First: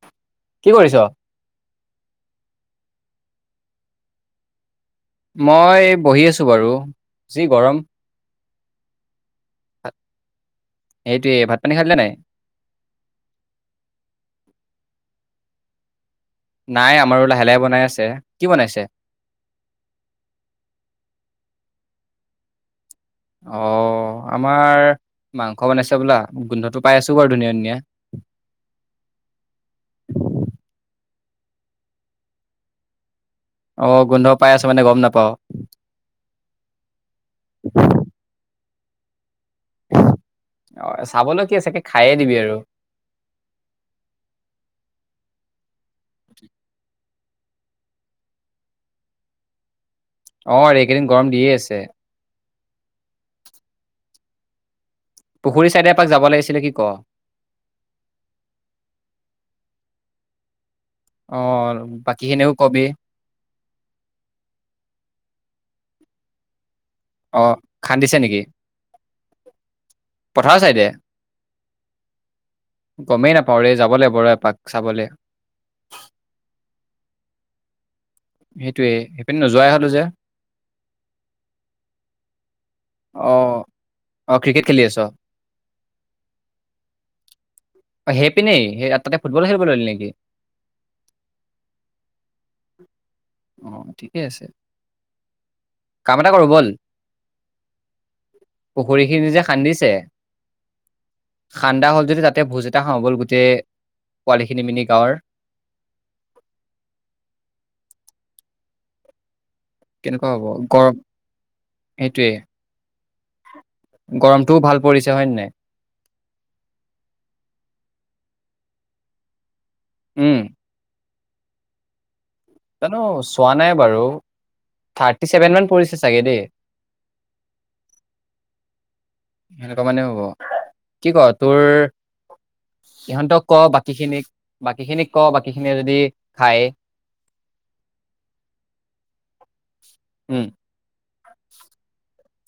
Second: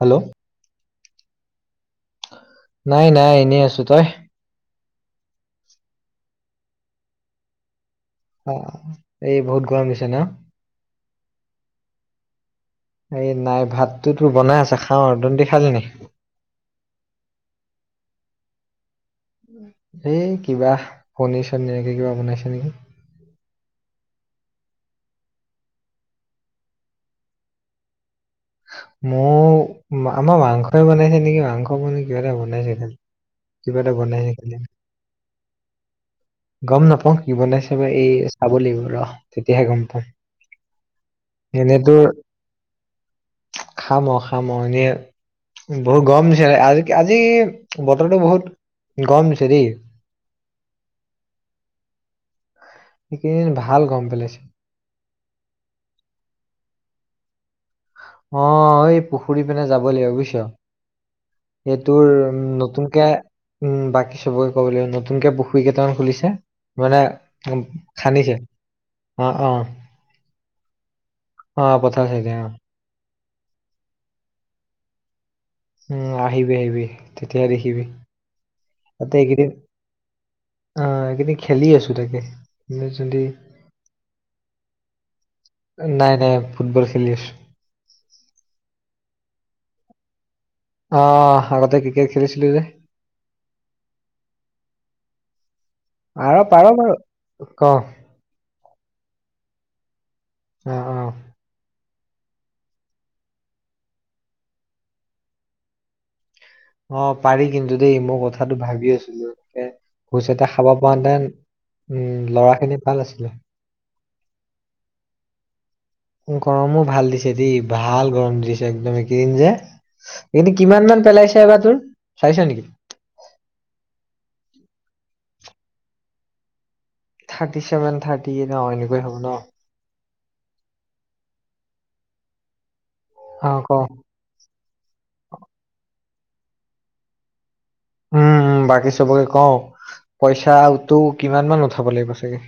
Hello কি কৰিছ? নাই, নাই এনেই আছোঁ। তই? মই এই বহি আছোঁ বাৰু, যি গৰম। অ', এই বহুত গৰম দিছে নে? এইটোৱেই, ভাত -পানী খালি নে নাই? এই নাই ভাতটো তো বনাই আছে খাওঁ আৰু, তহঁতি খালি? নাই আমাৰো লাহে লাহে বনাই আছে। কি বনাইছে? এই কিবা, পনিৰ চনিৰ এনেকে কিবা বনাইছে নেকি। অ', আমাৰ, মাংস বনাইছে হ'বলা গোন্ধটো পাই আছোঁ বাৰু ধুনীয়া, ধুনীয়া। মোৰ, আমাৰ মাংসই বনাইছে নেকি, মাংস পনীৰ কিবা এটা বনাইছে খালি। কিবা অ এটা গোন্ধ বনাইছে পাই খালি, আছো মানে গম নাপাও গম নাপাওঁ কি বনাইছে বা এই চাব লাগিব ৰহ, তেতিয়াহে গম পাম, এনেতো খাবি আৰু [inaudible] খাম আৰু, খাম আৰু এনে বহুত গৰম দিছিলে আজি কি আজি আজি বতৰটো বহুত গৰম দিছে দেই। অ', এইকেইদিন গৰম দিয়ে আছে। সেই কেইদিন ভাল গৰম পেলাইছে। পুখুৰী ছাইডে এপাক যাব লাগিছিলে কি ক? অ', এই পুখুৰী পিনে যাব লাগিব বুজিছ। অ সেইটোৰ বাকী উম' খিনিও কবি নতুনকে উম', বাকী চবকে ক'ব লাগিব, নতুনকে পুখুৰী কেইটামান খুলিছে, মানে অ উম', খান্দিছে, নেকি অ' অ' পথাৰ চাইডে অ', পথাৰৰ ছাইডে অ'। গমেই নাপাওঁ ৰে যাব লাগিব ৰ এপাক চাবলে উম আহিবি আহিবি তেতিয়া দেখিবি সেইটোয়ে তাতে সেইপিনে এইকেইদিন নোযোৱাই হলো যে অ এইখিনি খেলি আছো তাকে যদি অ অ ক্ৰিকেট খেলি আছ নাই নাই ফুটবল খেলি আছো অ সেই পিনে সেই তাতে ফুটবল খেলিব ললি নেকি অ আগতে ক্ৰিকেট খেলিছিলো যে অ ঠিকেই আছে কাম এটা আৰু পাৰ বাৰু ক পুখুৰী খিনি যে খান্দিছে অ অ খান্দা হ'ল যদি তাত তাতে ভোজ এটা খাওঁ ব'ল গোটেই পোৱালিখিনি মিলি গাঁৱৰ অ পাৰি কিন্তু দেই মই কথাটো ভাবি আছিলো খোচ কেনেকুৱা হ'ব এটা খাব গৰম পাৰাতেন উম সেইটোৱে লৰা খিনি ভাল আছিলে গৰমটোও ভাল পৰিছে হয় নে নাই গৰমো ভাল দিছে দে ভাল গৰম দিছে একদম এইকেইদিন উম যে কিমান মান পেলাইছে এবাৰ তোৰ চাইছা নেকি জানো চোৱা নাই বাৰু থাৰ্টি চেভেন মান পৰিছে চাগে দেই থাৰ্টি চেভেন থাৰ্টিেন এনেকৈয় হ'ব ন সেনেকুৱা মানেও হ'ব কি কয় তোৰ ইহঁতক ক বাকী খিনিক বাকী খিনিক ক বাকী খিনিয়ে যদি খায় উম উম বাকি চবকে কওঁ উম পইচা তো কিমান মান উঠাব লাগিব চাগে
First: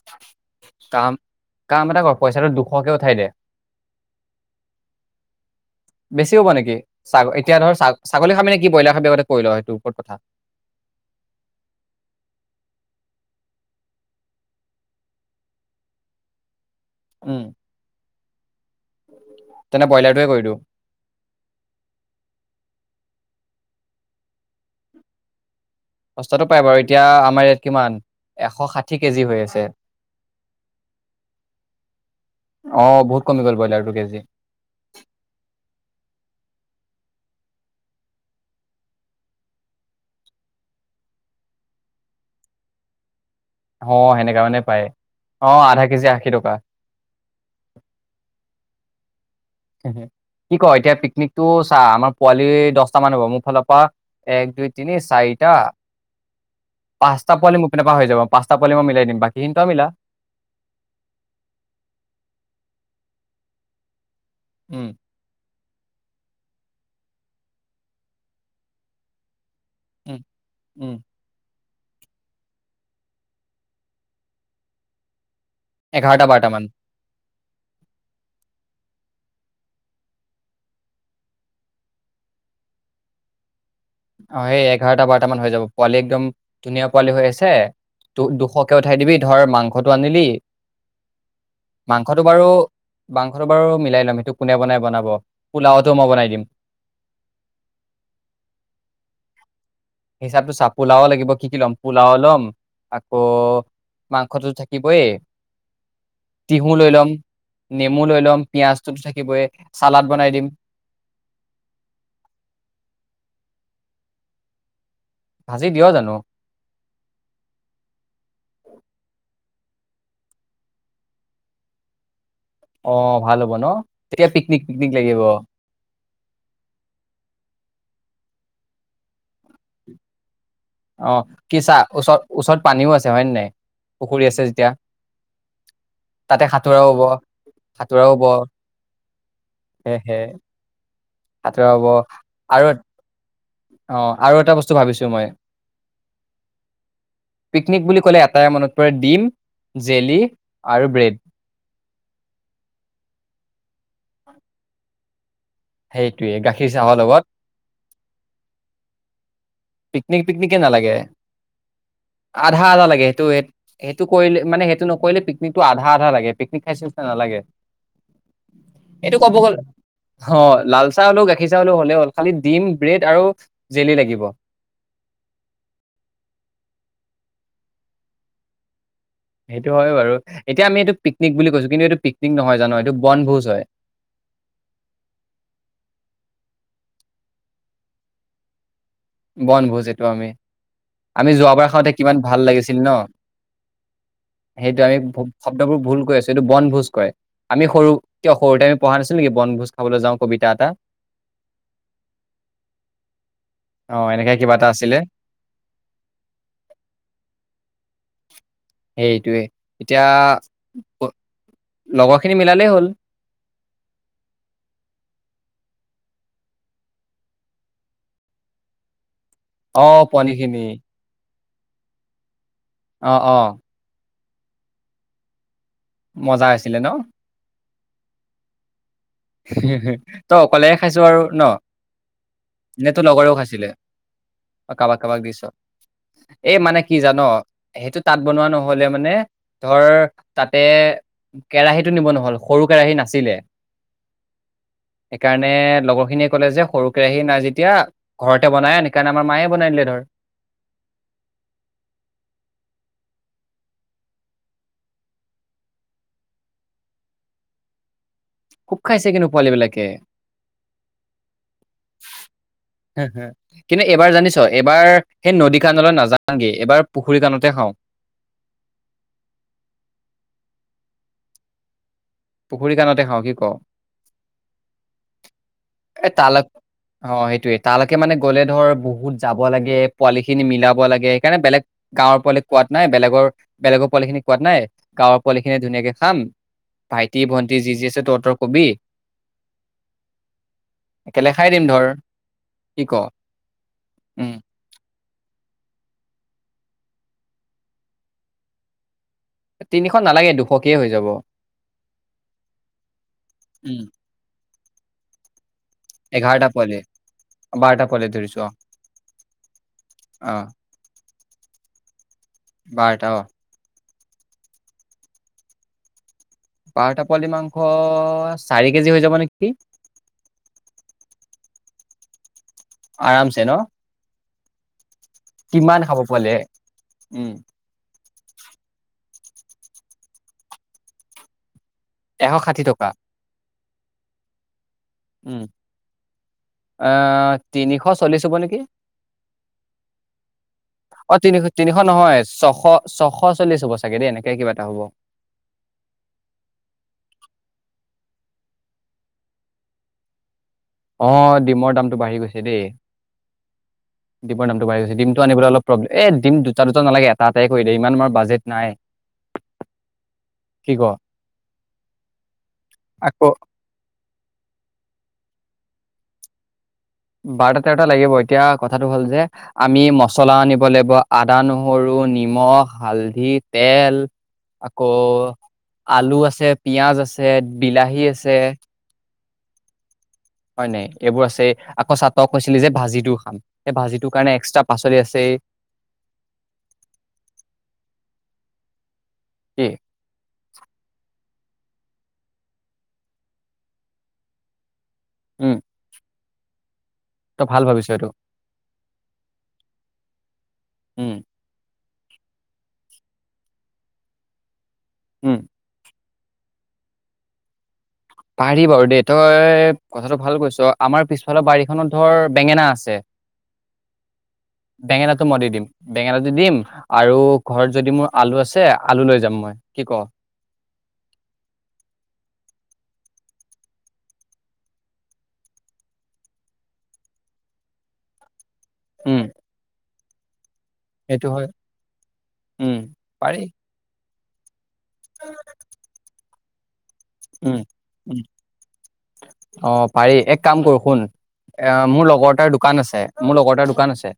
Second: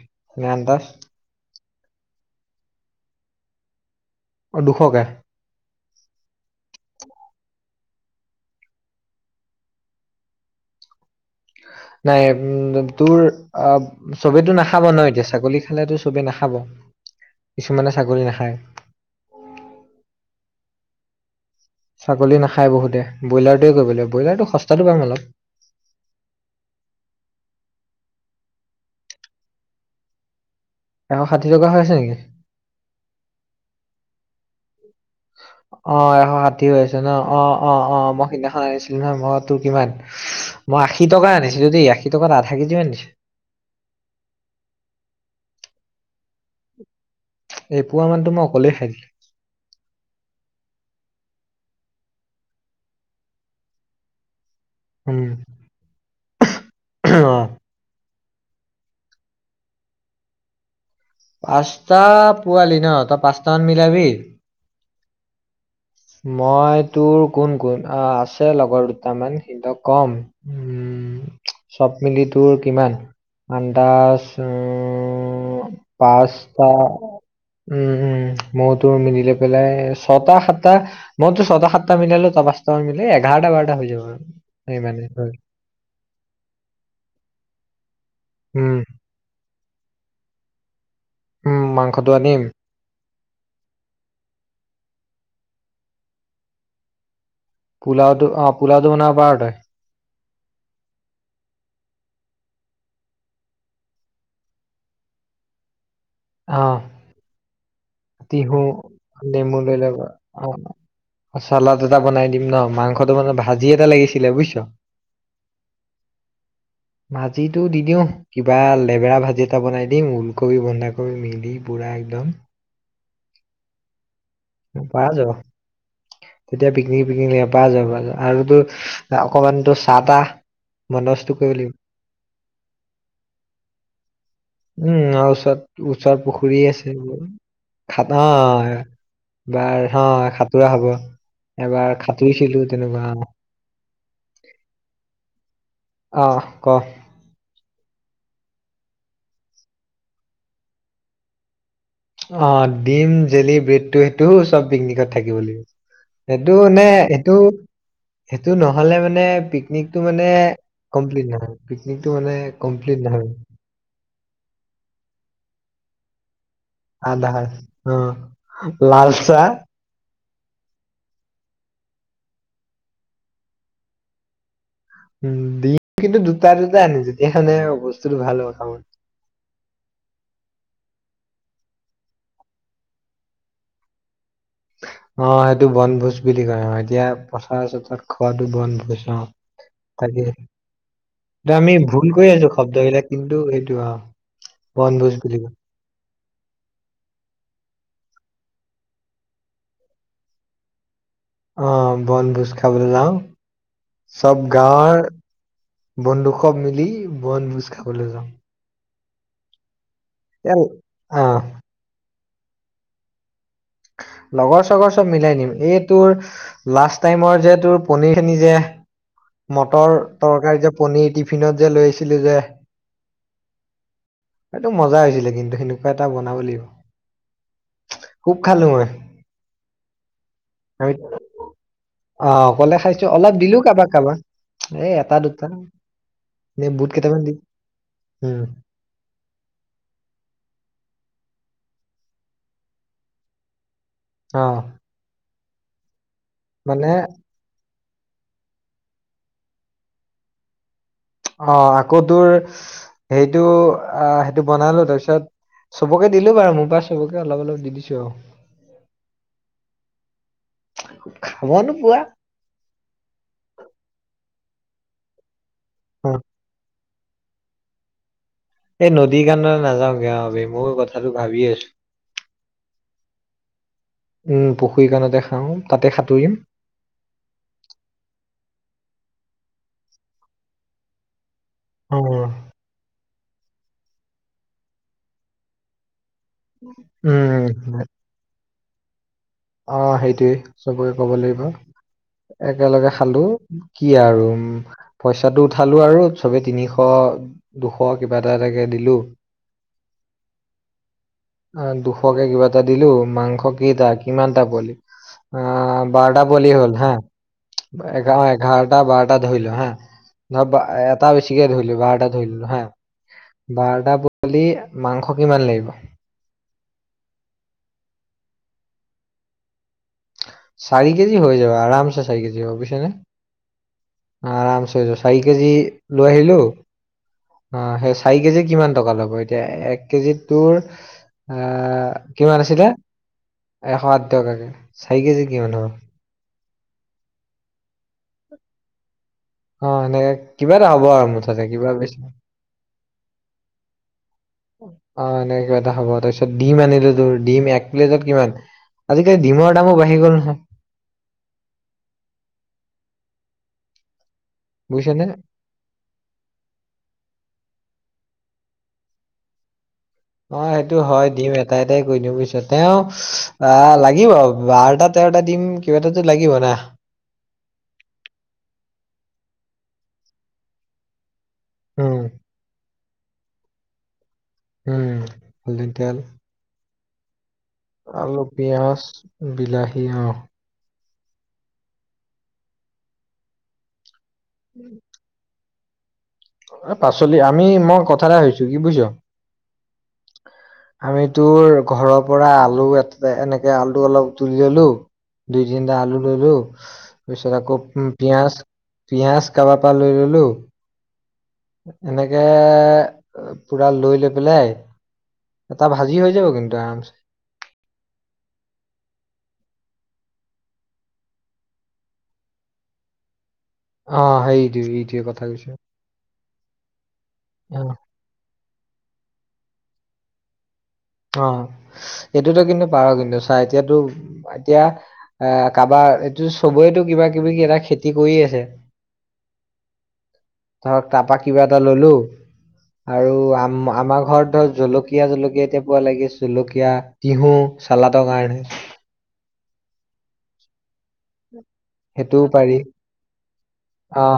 ন আন্দাজ কাম কাম এটা কৰ পইচাটো দুশকে উঠাই দে অ দুশকে বেছি হ'ব নেকি এতিয়া ধৰ ছাগলী খাবি নেকি ব্ৰলাৰ খাবি আগতে কৰি ল সেইটো ওপৰত কথা নাই উম তোৰ অ চবেতো নাখাব ন এতিয়া ছাগলী খালেতো চবেই নাখাব উম কিছুমানে ছাগলী নাখায় তেনে ব্ৰইলাৰটোৱে কৰি দিওঁ ছাগলী নাখায় বহুতে ব্ৰইলাৰটোৱে কৰিবলৈ ব্ৰইলাৰটো সস্তাটো পাম অলপ সস্তাটো পায় বাৰু এতিয়া আমাৰ ইয়াত কিমান এশ ষাঠি কেজি হৈ আছে এশ ষাঠিটকা হৈ আছে নেকি বহুত বহুত কমি গল ব্ৰইাৰটো কেজি অ এশ ষাঠি হৈ হৈছে ন অ অ অ মই সিদিনাখন আনিছিলো নহয় মই তোৰ কিমান মই আশী টকা আনিছিলো দেই আশী টকাত আধা কেজিও আনিছো অ সেনেকা মানে পায় অ আধা কেজি আশী টকা এপোৱা মানটো মই অকলেই খাই দিলো কি ক এতিয়া পিকনিক টো চা আমাৰ পোৱালি দহটা মান হব মোৰ ফালৰ পৰা এক দুই তিনি উম চাৰিটা পাঁচটা অ পোৱালী মোৰ পিনে পৰা হয় যাব পাঁচটা পোৱাল মিলাই দিম বাকীখিনি পাঁচটা পোৱালি ন তই পাঁচটামান মিলাবি ওম মই তোৰ কোন কোন আছে লগৰ দুটামান সিহতক কম উম, উম। চ'ব মিলি তোৰ কিমান, আন্দাজ উম এঘাৰটা, বাৰটা মান। পাঁচটা উম, মোৰ তোৰ মিলিলৈ পেলাই ছটা, সাত মইতো ছটা, সাতটা মিলালো, তই পচটা মান মিলে এঘাৰটা বাৰটা হৈ যাব। আৰু অ', এই সিমানে এঘাৰটা, ধৰ বাৰটামান হৈ যাব, পোৱালি একদম ধুনীয়া পোৱালি হৈ আছে। দু-দুশকে উম উঠাই দিবি, ধৰ মাংসটো আনিলি, উম মাংসটো আনিম বাৰু মাংসটো বাৰু মিলাই ল'ম, সেইটো কোনে বনাই বনাব, পোলাওতো মই বনাই দিম। পুলাওটো, অ', পুুলাওটো বনাব পাৰ তই। হিচাপটো চা পোলাও লাগিব, কি কি ল'ম? পোলাও ল'ম, আকৌ মাংসটো থাকিবই অ তিহু লৈ লম। নেমু লৈ ল'ম তিহু পিয়ঁয়াজটোতো থাকিবই নেমু লৈ ল'ব চালাদ বনাই দিম। চালাদ এটা বনাই দিম ন, মাংসটো মানে ভাজি এটা লাগিছিলে বুজিছ। ভাজি দিয় জানো? ভাজিটো দি দিও, কিবা লেবেৰা ভাজি এটা বনাই দিম, ওলকবি বন্ধা ক গৈ মিলি পুৰা একদম। অ' ভাল হ'ব ন, এতিয়া [unintelligible] [unintelligible] যাব। তেতিয়া পিকনিক পিকনিক [unintelligible] অকমানটো চাহ তাহ অ', বন্দবস্ত কৰিব লাগিব কিচা ওচৰত ওচৰত পানীও আছে হয় নাই? পুখুৰী আছে যেতিয়া, উম', ওচৰত ওচৰত তাতে পুখুৰী সাঁতোৰাও হ'ব। আছে বোৰ। সাঁতোৰা হ'ব খানা এ। সেয়েহে [unintelligible] সাঁতোৰা হ'ব, সাঁতোৰা হ'ব এবাৰ আৰু খাতুইচিলো তেনেকুৱা [inaudible] অ', আৰু এটা বস্তু ভাবিছোঁ মই। অ', ক। পিকনিক বুলি এটাই মনত পৰে ডিম, জেলি আৰু ব্ৰেড। অ', ডিম, জেলি, ব্ৰেডটো সেইটোও চ'ব পিকনিকত থাকিব লাগিব। সেইটোয়ে সেইটো গাখীৰ মানে, চাহৰ লগত এইটো, সেইটো, নহ'লে মানে পিক নিকটো পিকনিক মানে পিকনিকে নালাগে কমপ্লিট নহয়, পিনিক মানে আধা আধা কমপ্লিট লাগে সেইটো নহয়। সেইটো কৰিলে, মানে সেইটো নকৰিলে পিকনিকতটো আধা আধা লাগে। পিকনিক খাইছো নিচিনা আধা নালাগে, অ লাল এইটো ক'ব চাহ গ'ল অ', লাল চাহ হ'লেও, গাখীৰ চাহ হলেও হ'লে হ'ল, খালি ডিম, ব্ৰেড আৰু জেলি লাগিব। দিম, কিন্তু দুটা দুটা আনিব তেতিয়া মানে বস্তুতটো ভাল হ'ব খাবলে। সেইটো হয়ে বাৰু। এতিয়া আমি এইটো পিকনিক বুলি কৈছো, কিন্তু এইটো পিকনিক নহয় জান, এইটো বনভোজ হয়। অ', এইটো বুলি কয় অ', এতিয়া পথাত-চথাৰত খোৱাাতটো বনভোজ। অ বনভোজ এইটো তাকে আমি। আমি এইটো যোৱাবাৰ খাওঁতে ভুল কিমান কৰি ভাল আছো লাগিছিল ন? শব্দবিলাক কিন্তু সেইটো অ সেইটো আমি বনভোজ বুলি কয় শব্দবোৰ ভুল কৰি আছো এইটো বনভোজ। কয়। আমি সৰু, কিয় সৰুতে আমি পঢ়া নাছিলো নেকি বনভোজ খাবলৈ যাওঁ কবিতা এটা। অ', বনভোজ খাবলৈ যাওঁ, অ এনেকে চ'ব কিবা এটা আছিলে গাঁৱৰ বন্ধুসৱ মিলি বনভোজ খাবলৈ যাওঁ। সেইটোৱেই, এতিয়া এ প- অ লগৰখিনি মিলালেই হ'ল। লগৰ-চগৰ চ'ব মিলাই নিম, এই তোৰ লাষ্ট টাইমৰ যে তোৰ পনিৰ খিনি যে। অ মটৰ পোৱালি খিনি তৰকাৰী যে পনিৰ টিফিনত যে লৈ আহিছিলি যে। অ', অ'। সেইটো মজা হৈছিলে কিন্তু হ'লেও। মোজা হৈছিলে ন'। খুব খালো মই। তই অকলেহে আমি খাইছো আৰু ন'? অ', অকলে নে তোৰ খাইছো অলপ লগৰেও দিলো খাইছিলে কাৰোবাক কাৰোবাক এ' কাৰোবাক এটা দিছ দুটা। এই এনে মানে বুট কি জান, কেইটামান দি সেইটো তাঁত উম বনোৱা নহয়। হ'লে মানে ধৰ তাতে কেৰাহীতটো নিব নহ'ল সৰু কেৰাহী নাছিলে। অ',। সেইকাৰণে লগৰ খিনিয়ে কলে যে মানে সৰু কেৰাহী নাই যেতিয়া ঘৰতে বনাই আন সেইকাৰণে আমাৰ মাই বনাই দিলে ধৰ। অ', আকৌ তোৰ সেইটো অ' সেইটো বনালো তাৰপিছত চবকে দিলো বাৰু মোৰ পৰা চবকে অলপ অলপ দি দিছো আৰু। খুব খাইছে কিন্তু পোৱালী বিলাকে। খাবনো পুৱা কিন্তু এইবাৰ জানিছ, এইবাৰ সেই নদী খনলৈ অ নাযাওঁ নেকি এইবাৰ পুখুৰী কানতে খাওঁ। এই নদীৰ কাণলৈ নাযাওঁগে মোৰ কথাটো ভাবি আছো। পুখুৰী কাণতে খাওঁ কি ক'? উম', পুখুৰী কণতে খাওঁ তাতে এ তালৈ সাঁতুৰিম। অ', সেইটোয়ে তালৈকে মানে গলে ধৰ বহুত যাব লাগে, পোৱালি খিনি মিলাব লাগে সেইকাৰণে বেলেগ অ গাঁৱৰ পোৱালি কোৱাত নাই, বেলেগৰ পোৱালি খিনি কোৱাত নাই, গাঁৱৰ পোৱালি খিনিয়ে ধুনীয়াকে ভাইটি, ভণ্টি যি উম যি আছে তহতোৰ কবি। অ', সেইটোৱে চবকে ক'ব একেলগে লাগিব। খাই দিম ধৰ কি একেলগে ক? খালো কি আৰু উম',। পইচাটো উঠালো আৰু চবে তিনিশ দুশ কিবা এটা এটাকে দিলো। তিনিশ নালাগে দুশকেই হৈ যাব। আহ দুশকে কিবা এটা দিলো, মাংস উম, কেটা কিমানটা পোৱালী অ'। বাৰটা পোৱালি হ'ল হা, বাৰটা পোৱালি এঘ- ধৰিছো অ', এঘাৰটা বাৰটা ধৰিলো হা। অ', ধব এটা বেছিকে ধুইলো বাৰটা ধুই লো হা, বাৰটা অ', বাৰটা পোৱালি মাংস কিমান লাগিব? বাৰটা পোৱলি মাংস চাৰি কেজি হৈ যাব নেকি? চাৰি কেজি হৈ যাব, আৰামচে চাৰি কেজি হ'ব বুজিছনে। আৰামছে ন'। চাৰি কেজি কিমান খাব লৈ আহিলো। পোৱালিয়ে উম, অ', সেই চাৰি কেজি টকা ল'ব? এক কেজিত তোৰ আহ' এশ কিমান ষাঠি আছিলে টকা এশ আঠ টকাকে চাৰি কেজি কিমান হ'ব? অ', তিনিশ চল্লিশ হ'ব নেকি? অ সেনেকে কিবা এটা হ'ব আৰু অ', মুঠতে তিনিশ- কিবা তিনিশ বেছি নহয়, ছশ- ছশ চল্লিশ হ'ব চাগে দেই এনেকে কিবা এটা হ'ব। অ', নাই। কিবা এটা হ'ব তাৰপিছত, ডিম আনিলো তোৰ ডিম এক প্লেটত কিমান? আজিকালি ডিমৰ দামো বাঢ়ি গ'ল নহয়। অ', ডিমৰ দামটো বাঢ়ি গৈছে দেই, ডিমৰ দামটো বাঢ়ি গৈছে বুজিছনে ডিমটো আনিবলৈ অলপ ব্লেম এই দিম দুটা দুটা নালাগে, এটা এটাই কৰি দিয় ইমান আমাৰ বাজেট নাই। অ', কি সেইটো ক হয় দিম এটাই এটাই কৰি দিওঁ বুজিছ, তেওঁ আকৌ আহ লাগিব বাৰ আটা তেৰটা দিম কিবা এটাতো লাগিব না। বাৰটা তেৰটা লাগিব এতিয়া কথাটো হ'ল যে, আমি মছলা আনিব লাগিব। আদা, নহৰু, উম নিমখ, হালধি, তেল আকৌ উম হালধিতেল আলু আছে, পিয়াজ আছে, বিলাহী আলু আছে। পিয়াজ বিলাহী আৰু হয় নাই এইবোৰ আছে আকৌ চাতুৱা খোৱাইছিল যে ভাজিটোও খাম। সেই ভাজিটোৰ কাৰণে এক্সট্ৰা পাচলি আছে। অ', পাচলি আমি মই কথা এটা সুধিছোঁ কি বুজিছ? কি‌? আমি তোৰ ঘৰৰ পৰা আলু এ এনেকে আলুটো অলপ তুলি ললো। দুই উম তিনিটা আলু ললো তাৰ পিছত তই ভাল আকৌ ভাবিছ এইটো পিয়াজ পিঁয়াজ কাৰোবাৰ পৰা লৈ ল'লোঁ। উম এনেকে পুৰা লৈ লৈ পেলায়। উম। এটা ভাজি হৈ যাব কিন্তু আৰামছে। পাৰি বাৰু দেই তই কথাটো ভাল কৈছ আমাৰ পিছফালৰ বাৰীখনত ধৰ বেঙেনা আছে। অ সেইটো সেইটোৱে কথা বেঙেনাটো মই দি কৈছো দিম বেঙেনাটো দিম আৰু অ ঘৰত যদি মোৰ আলু আছে আলু লৈ যাম মই কি ক। অ', এইটোতো কিন্তু পাৰ কিন্তু চা এতিয়াতো এতিয়া এ কাৰবাৰ চবৰেটো কিবা কিবি কি এটা খেতি কৰিয়েই আছে। উম। ধৰক তাৰপৰা সেইটো কিবা হয়। এটা ললোঁ উম, আৰু পাৰি আম আমাৰ ঘৰত ধৰ জলকীয়া জকীয়া জলকীয়া এতিয়া পোৱা লাগি জলকীয়া তিহু উম, চালদৰ উম, কাৰণে। অ', পাৰি এক কাম কৰো শুন এ মোৰ সেইটোও লগৰ এটাৰ পাৰি দোকান আছে মোৰ লগৰ এটাৰ দোকান অ আছে।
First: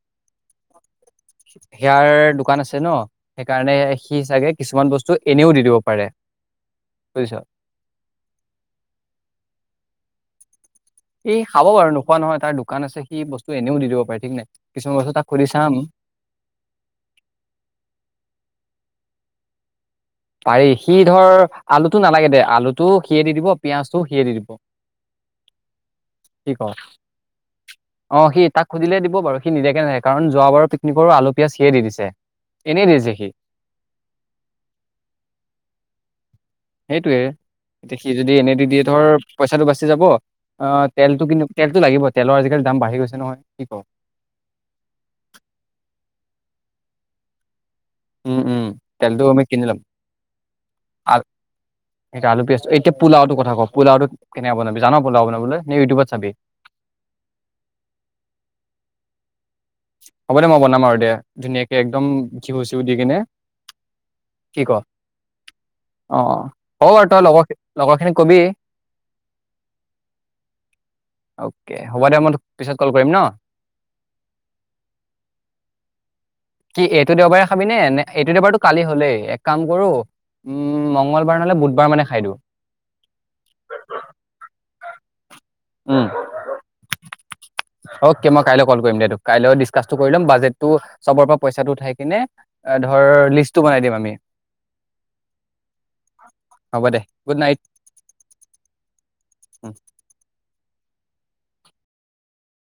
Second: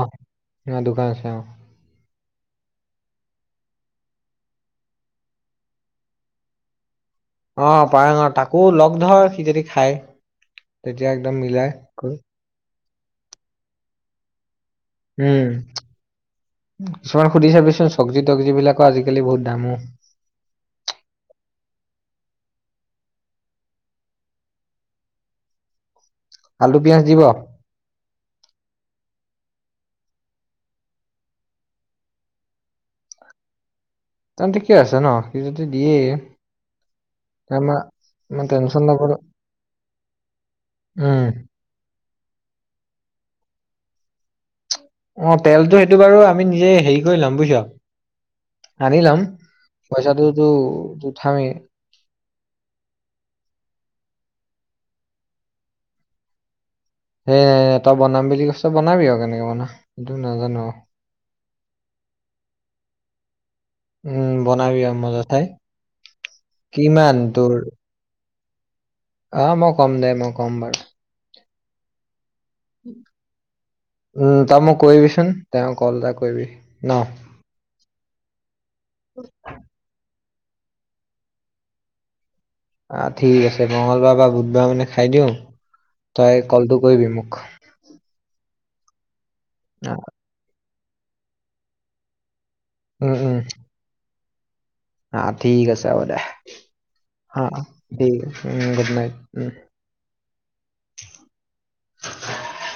অ দোকান আছে অ হিয়াৰ দোকান আছে ন সেইকাৰণে সি চাগে কিছুমান বস্তু এনেও দি দিব পাৰে। বুজিছ। অ', পায়ঙ তাকো লগ ধৰ সি যদি খায়। তেতিয়া একদম এই খাব মিলাই বাৰু কৰি। নোখোৱা নহয় তাৰ দোকান আছে সি বস্তু এনেও দি দিব পাৰে ঠিক নাই কিছুমান বস্তু তাক সুধি উম চাম। কিছুমান সুধি চাবিচোন চব্জি তব্জি বিলাকৰো আজিকালি বহুত দামো। পাৰি সি ধৰ আলুটো নালাগে দে আলুটো সিয়ে দি দিব পিয়ঁয়াজটোও সিয়ে দি দিব। [unintelligible] কি কও? পিয়াজ দিব অ', সি তাক সুধিলে দিব বাৰু সি নিদিয়াকে নেথাকে কাৰণ যোৱ বাৰৰো পিকনিকৰ আলু পিয়াঁজ সিয়েই দি দিছে। এনেই দিছে সি। তেন্তে ঠিকেই আছে ন সি যদি দিয়েই। সেইটোৱে এতিয়া সি যদি এনে দি দিয়ে টেনচন ল'ব ধৰ পইচাটো বাচি যাব তেলটো উম কিন্তু তেলটো লাগিব তেলৰ আজিকালি বাঢ়ি গৈছে নহয় কি কওঁ। অ', তেলতো সেইটো বাৰু আমি নিজে হেৰি কৰি লম বুজিছ। উম উম আনি তেলটো লম আমি কিনি ল'ম পইচাটোত আ উঠামে। আলু পিঁয়াজ এতিয়া পোলাও টোৰ কথা ক পোলাও কেনে বনাবি জান পোলাও নাবলৈ নে ইউটিউবত চাবি? সেই তই বনাম বুলি কৈছ বনাবি আৰু কেনেকে বনাবি। হ'ব দে মই বনাম আৰু দে ধুনীয়াকে একদম ঘিউছো দি কিনে। কি ক [inaudible] অ', হ'ব বাৰু কিমান তই লগ তোৰ লগৰ খিনিক কবি। অ', মই ক'ম দে মই ক'ম বাৰু। অকে হ'ব দে মই তোক পিছত কল কৰিম ন। উম ত মোক কিচোন তেওঁ কল এটা কৰিবি। কি ন এইটো দেওবাৰে খাবিনে নে এইটো দেওবাৰতটো কালি হলেই এক কাম কৰোঁ উম' মংগলবাৰ নহ'লে বুধবাৰ মানে খাই দিওঁ। আহ ঠিক আছে মঙলবাৰ বা বুধবাৰ মানে খাই দিওঁ উম তই কলটো কৰিবি মোক। অকে মই কাইলে কল কৰিম দে কাইলৈ অ, ডিচকাচটো কৰি লম বাজেটটো চবৰ পৰা পইচাটো উঠাই কিনে- এ ধৰ লিষ্টটো বনাই দিম আমি। অঁ, ঠিক আছে হ'ব দে, হ'ব দে গুড অঁ নাইট ঠিক উম গুড নাইট উম।